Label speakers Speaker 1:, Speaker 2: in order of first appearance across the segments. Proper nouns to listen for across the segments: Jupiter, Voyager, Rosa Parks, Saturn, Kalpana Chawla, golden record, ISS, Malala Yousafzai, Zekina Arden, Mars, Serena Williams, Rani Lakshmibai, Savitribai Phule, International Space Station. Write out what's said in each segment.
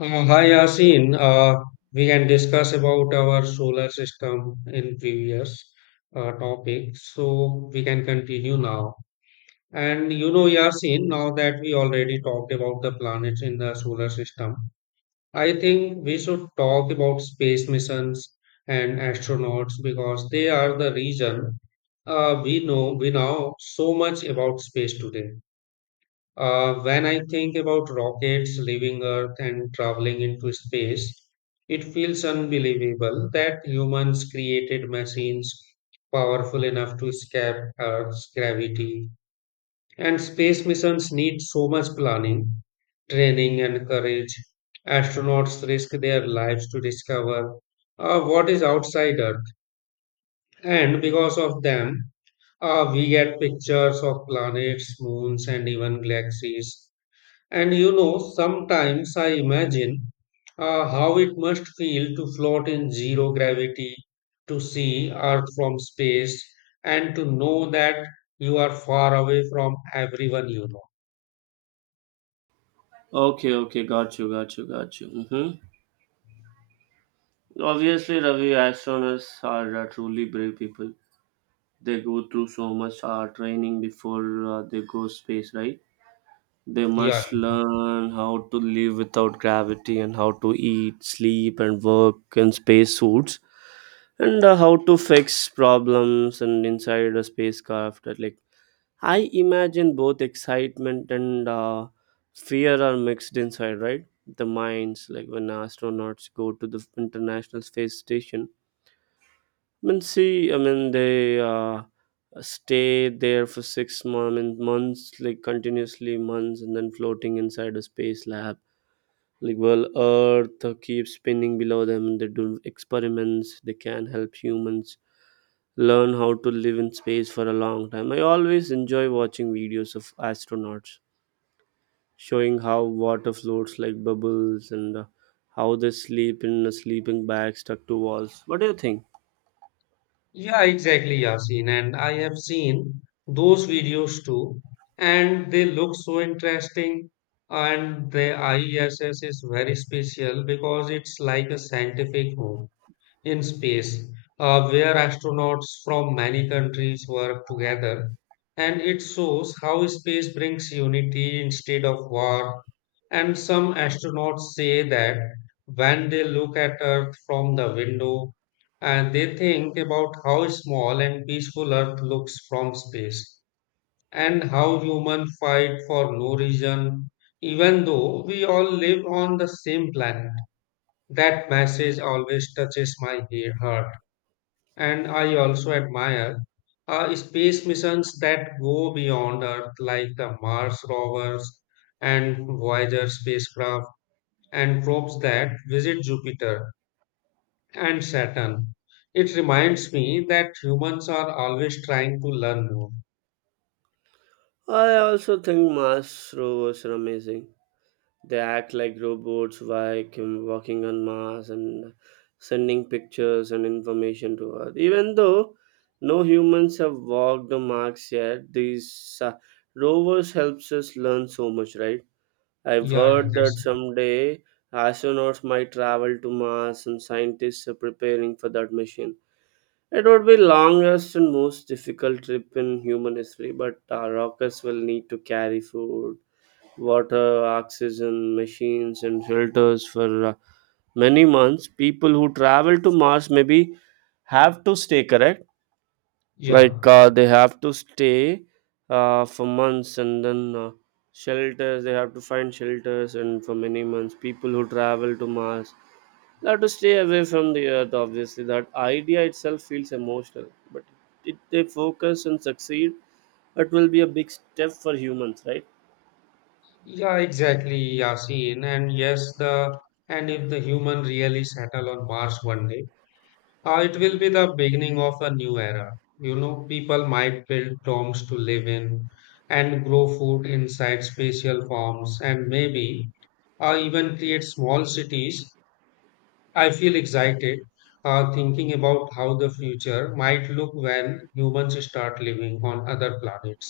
Speaker 1: Hi Yasin, we can discuss about our solar system in previous topic, so we can continue now. And you know, Yasin, now that we already talked about the planets in the solar system, I think we should talk about space missions and astronauts because they are the reason we know so much about space today. When I think about rockets leaving Earth and traveling into space, it feels unbelievable that humans created machines powerful enough to escape Earth's gravity. And space missions need so much planning, training, and courage. Astronauts risk their lives to discover what is outside Earth. And because of them, we get pictures of planets, moons, and even galaxies and you know, sometimes I imagine how it must feel to float in zero gravity, to see Earth from space, and to know that you are far away from everyone you know.
Speaker 2: Okay, okay, got you, got you, got you. Mm-hmm. Obviously, Ravi, astronauts are truly brave people. They go through so much training before they go space, right? They
Speaker 1: Yeah,
Speaker 2: must learn how to live without gravity and how to eat, sleep, and work in space suits, and how to fix problems and inside a spacecraft. Like I imagine both excitement and fear are mixed inside, right? The minds, like when astronauts go to the International Space Station. I mean, see, I mean, they stay there for 6 months, I mean, months, like continuously months, and then floating inside a space lab. Like, well, Earth keeps spinning below them. They do experiments. They can help humans learn how to live in space for a long time. I always enjoy watching videos of astronauts showing how water floats like bubbles and how they sleep in a sleeping bag stuck to walls. What do you think?
Speaker 1: yeah, exactly, Yasin. And I have seen those videos too, and they look so interesting. And the ISS is very special because it's like a scientific home in space, where astronauts from many countries work together. And it shows how space brings unity instead of war. And some astronauts say that when they look at Earth from the window, and they think about how small and peaceful Earth looks from space, and how humans fight for no reason, even though we all live on the same planet. That message always touches my heart. And I also admire space missions that go beyond Earth, like the Mars rovers and Voyager spacecraft, and probes that visit Jupiter and Saturn. It reminds me that humans are always trying to learn more.
Speaker 2: I also think Mars rovers are amazing. They act like robots vacuum walking on Mars and sending pictures and information to Earth. Even though no humans have walked the Mars yet, these rovers helps us learn so much, right? I've
Speaker 1: Yeah, yeah,
Speaker 2: heard that
Speaker 1: that's
Speaker 2: someday astronauts might travel to Mars and scientists are preparing for that mission. It would be longest and most difficult trip in human history, but our rockets will need to carry food, water, oxygen, machines, and filters for many months. People who travel to Mars maybe have to stay correct,
Speaker 1: yeah,
Speaker 2: like they have to stay for months, and then shelters, they have to find shelters and for many months. People who travel to Mars, they have to stay away from the Earth. Obviously, that idea itself feels emotional, but if they focus and succeed, it will be a big step for humans, right?
Speaker 1: yeah, exactly, Yasin. And yes, the and if the human really settle on Mars one day, it will
Speaker 2: Hmm,
Speaker 1: be the beginning of a new era. You know, people might build domes to live in and grow food inside spatial forms and maybe even create small cities. I feel excited thinking about how the future might look when humans start living on other planets.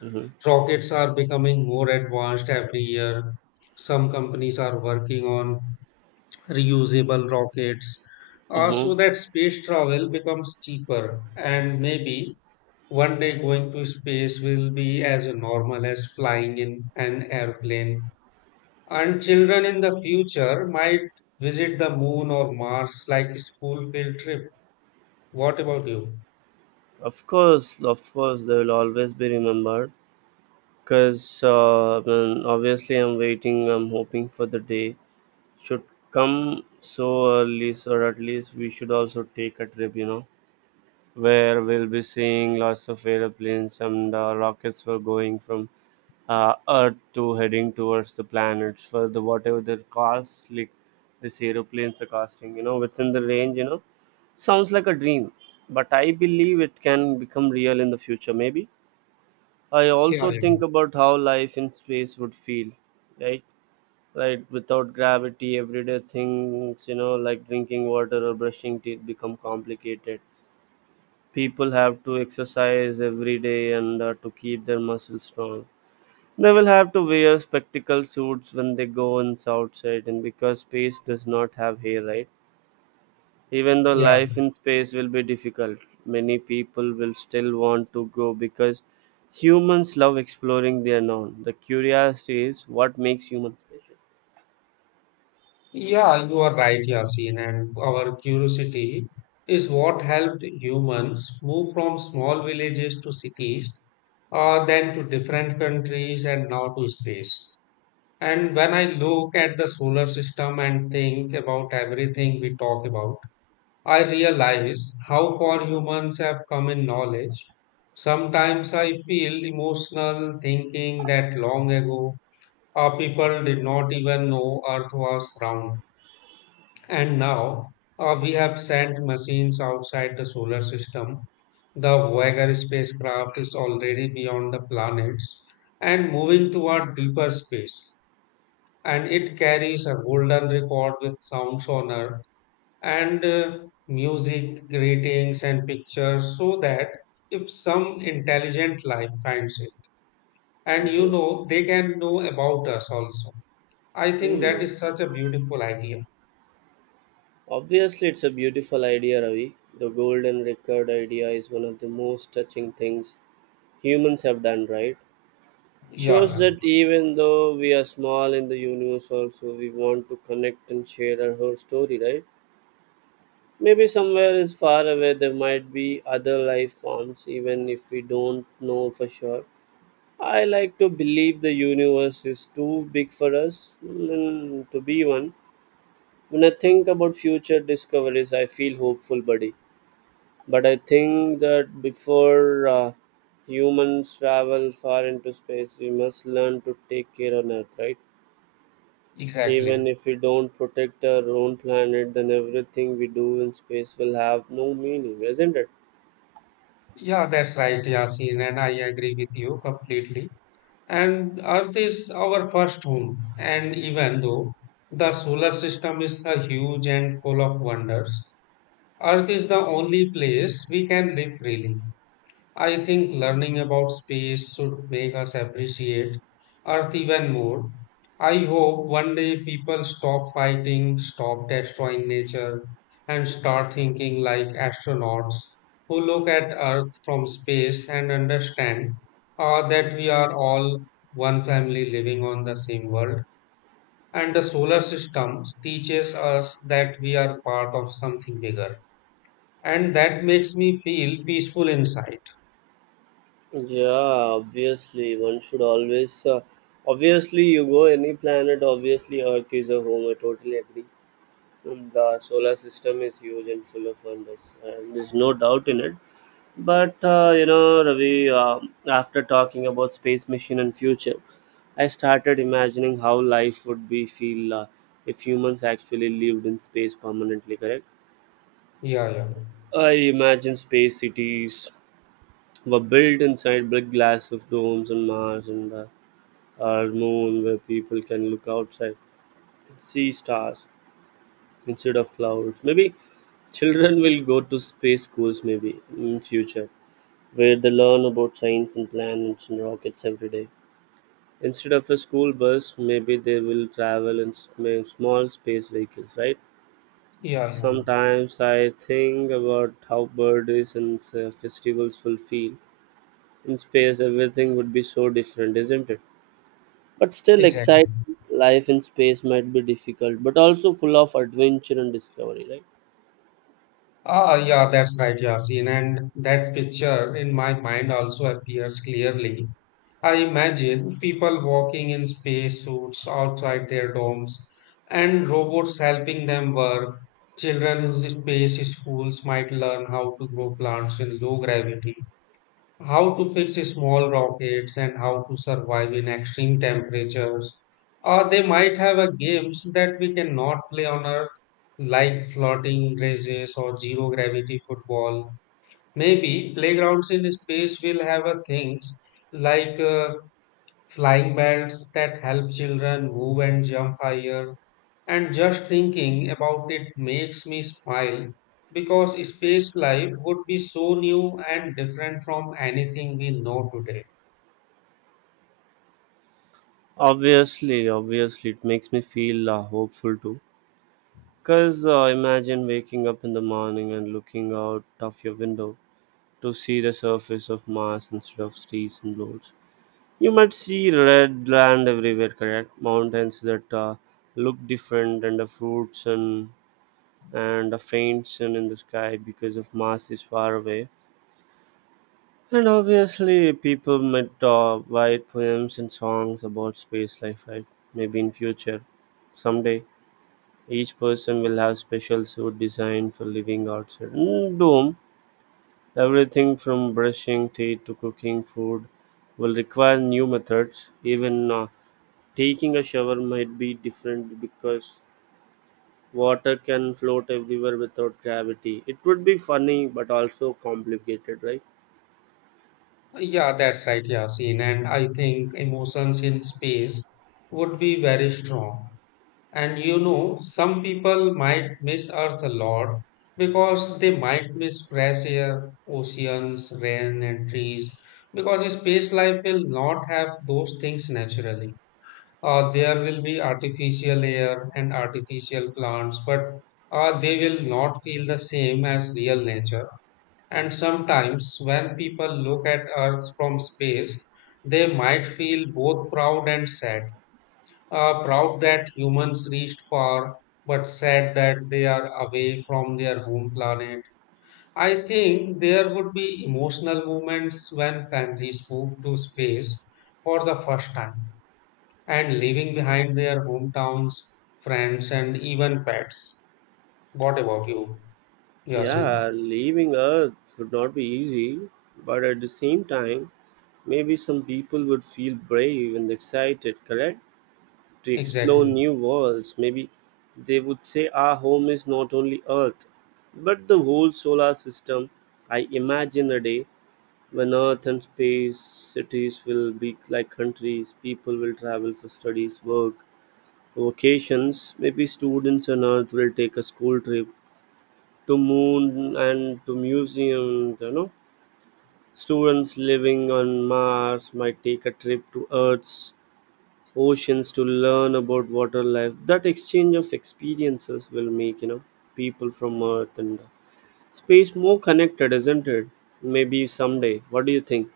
Speaker 2: hmm,
Speaker 1: Rockets are becoming more advanced every year. Some companies are working on reusable rockets,
Speaker 2: hmm.
Speaker 1: so that space travel becomes cheaper. And maybe one day going to space will be as normal as flying in an airplane. And children in the future might visit the moon or Mars like a school field trip. What about you?
Speaker 2: Of course, of course, they will always be remembered, because I mean, obviously, I'm hoping for the day should come so early, so at least we should also take a trip where we'll be seeing lots of airplanes and rockets for going from Earth to heading towards the planets, for the whatever their cost, like these aeroplanes are costing within the range. Sounds like a dream, but I believe it can become real in the future. Maybe I
Speaker 1: Yeah,
Speaker 2: also think
Speaker 1: yeah.
Speaker 2: about how life in space would feel, right? Right, without gravity, everyday things like drinking water or brushing teeth become complicated. People have to exercise every day and to keep their muscles strong. They will have to wear spectacle suits when they go on outside, and because space does not have hair, right? Even though
Speaker 1: Yeah.
Speaker 2: life in space will be difficult, many people will still want to go because humans love exploring the unknown. The curiosity is what makes humans special.
Speaker 1: Yeah, you are right, Yasin, and our curiosity is what helped humans move from small villages to cities, then to different countries, and now to space. And when I look at the solar system and think about everything we talk about, I realize how far humans have come in knowledge. Sometimes I feel emotional thinking that long ago, our people did not even know Earth was round and now we have sent machines outside the solar system. The Voyager spacecraft is already beyond the planets and moving toward deeper space. And it carries a golden record with sounds on Earth and music, greetings, and pictures so that if some intelligent life finds it, and you
Speaker 2: Mhm.
Speaker 1: know, they can know about us also. I think that
Speaker 2: Mm.
Speaker 1: is such a beautiful idea.
Speaker 2: Obviously, it's a beautiful idea, Ravi. The golden record idea is one of the most touching things humans have done, right?
Speaker 1: Yeah,
Speaker 2: Shows
Speaker 1: yeah,
Speaker 2: that even though we are small in the universe, also we want to connect and share our whole story, right? Maybe somewhere is far away there might be other life forms, even if we don't know for sure. I like to believe the universe is too big for us to be one. When I think about future discoveries, I feel hopeful, buddy. But I think that before humans travel far into space, we must learn to take care on Earth, right?
Speaker 1: exactly.
Speaker 2: Even if we don't protect our own planet, then everything we do in space will have no meaning, isn't it?
Speaker 1: Yeah, that's right, Yasin, and I agree with you completely. And Earth is our first home, and even though the solar system is a huge and full of wonders, Earth is the only place we can live freely. I think learning about space should make us appreciate Earth even more. I hope one day people stop fighting, stop destroying nature, and start thinking like astronauts who look at Earth from space and understand that we are all one family living on the same world. And the solar system teaches us that we are part of something bigger. And that makes me feel peaceful inside.
Speaker 2: Yeah, obviously, one should always. Obviously, you go any planet, obviously, Earth is a home. I totally agree. The solar system is huge and full of wonders, and there's no doubt in it. But Ravi, after talking about space mission and future, I started imagining how life would be feel if humans actually lived in space permanently. Correct?
Speaker 1: Yeah, yeah.
Speaker 2: I imagine space cities were built inside big glass of domes on Mars and our moon, where people can look outside, see stars instead of clouds. Maybe children will go to space schools maybe in future, where they learn about science and planets and rockets every day. Instead of a school bus, maybe they will travel in small space vehicles, right?
Speaker 1: Yeah, yeah,
Speaker 2: Sometimes I think about how birthdays and festivals will feel. In space, everything would be so different, isn't it? But still
Speaker 1: exactly.
Speaker 2: exciting. Life in space might be difficult, but also full of adventure and discovery, right?
Speaker 1: Ah, yeah, that's right, Yasin. And that picture in my mind also appears clearly. I imagine people walking in spacesuits outside their domes and robots helping them work. Children in space schools might learn how to grow plants in low gravity. How to fix small rockets and how to survive in extreme temperatures. Or they might have a games that we cannot play on Earth, like floating races or zero gravity football. Maybe playgrounds in space will have a things like flying belts that help children move and jump higher, and just thinking about it makes me smile because space life would be so new and different from anything we know today.
Speaker 2: Obviously, obviously, it makes me feel hopeful too. Because imagine waking up in the morning and looking out of your window to see the surface of Mars instead of trees and roads. You might see red land everywhere, correct? Mountains that look different, and the fruits and a faint sun in the sky because of Mars is far away. And obviously, people might write poems and songs about space life, right? Maybe in future, someday. Each person will have special suit designed for living outside. Doom, everything from brushing teeth to cooking food will require new methods. Even taking a shower might be different because water can float everywhere without gravity. It would be funny but also complicated, right?
Speaker 1: Yeah, that's right, Yasin. And I think emotions in space would be very strong. And you know, some people might miss Earth a lot because they might miss fresh air, oceans, rain, and trees because space life will not have those things naturally. There will be artificial air and artificial plants, but they will not feel the same as real nature. And sometimes, when people look at Earth from space, they might feel both proud and sad. Proud that humans reached far, but sad that they are away from their home planet. I think there would be emotional moments when families move to space for the first time and leaving behind their hometowns, friends, and even pets. What about you, Yasin?
Speaker 2: Yeah, leaving Earth would not be easy, but at the same time, maybe some people would feel brave and excited, correct? To explore
Speaker 1: Exactly.
Speaker 2: new worlds. Maybe they would say our home is not only Earth, but the whole solar system. I imagine a day when Earth and space cities will be like countries. People will travel for studies, work, vacations. Maybe students on Earth will take a school trip to moon and to museums. Students living on Mars might take a trip to Earth's oceans to learn about water life. That exchange of experiences will make people from Earth and space more connected, isn't it? Maybe someday. What do you think?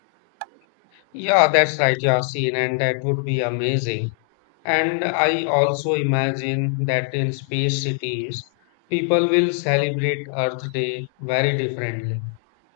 Speaker 1: Yeah, that's right, Yasin, and that would be amazing. And I also imagine that in space cities, people will celebrate Earth Day very differently.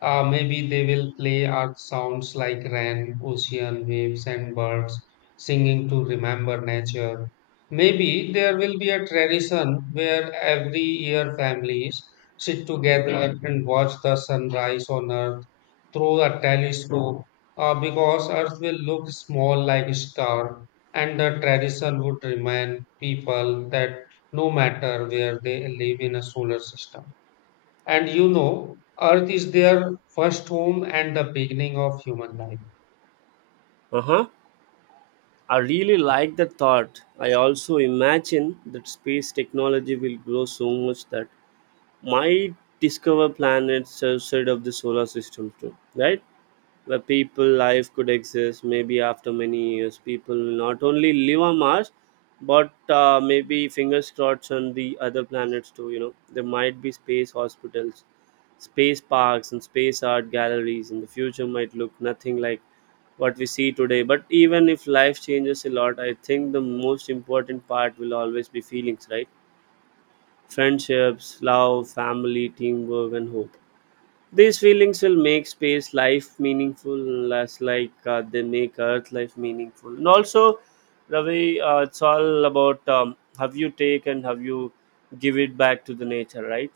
Speaker 1: Maybe they will play Earth sounds like rain, ocean waves, and birds singing to remember nature. Maybe there will be a tradition where every year families sit together and watch the sunrise on Earth through a telescope because Earth will look small like a star, and the tradition would remind people that no matter where they live in a solar system. And you know, Earth is their first home and the beginning of human life.
Speaker 2: Uh-huh. I really like that thought. I also imagine that space technology will grow so much that might discover planets outside of the solar system too, right? Where people life could exist. Maybe after many years, people will not only live on Mars, but maybe fingers crossed on the other planets too. There might be space hospitals, space parks, and space art galleries, and the future might look nothing like what we see today. But even if life changes a lot, I think the most important part will always be feelings, right? Friendships, love, family, teamwork, and hope, these feelings will make space life meaningful, less like they make Earth life meaningful. And also, Ravi, it's all about how you take and how you give it back to the nature, right?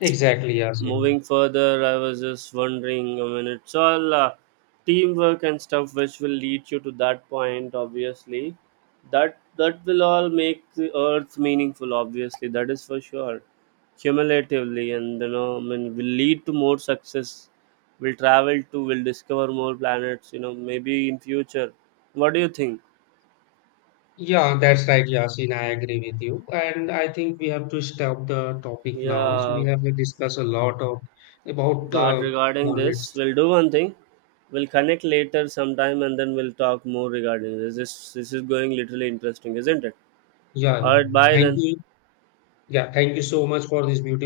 Speaker 1: Exactly, Yasin.
Speaker 2: Moving further, I was just wondering, I mean, it's all teamwork and stuff which will lead you to that point, obviously. That will all make the Earth meaningful. Obviously, that is for sure, cumulatively, and I mean will lead to more success. We will discover more planets, maybe in future. What do you think?
Speaker 1: Yeah, that's right, Yasin. I agree with you. And I think we have to stop the topic now. So we
Speaker 2: Yeah.
Speaker 1: have discussed a lot of about
Speaker 2: God, regarding this,
Speaker 1: planets.
Speaker 2: we'll do one thing. We'll connect later sometime and then we'll talk more regarding this. This is going literally interesting, isn't it?
Speaker 1: Yeah,
Speaker 2: All
Speaker 1: yeah.
Speaker 2: right, bye
Speaker 1: Thank
Speaker 2: then.
Speaker 1: you. Yeah, thank you so much for this beautiful.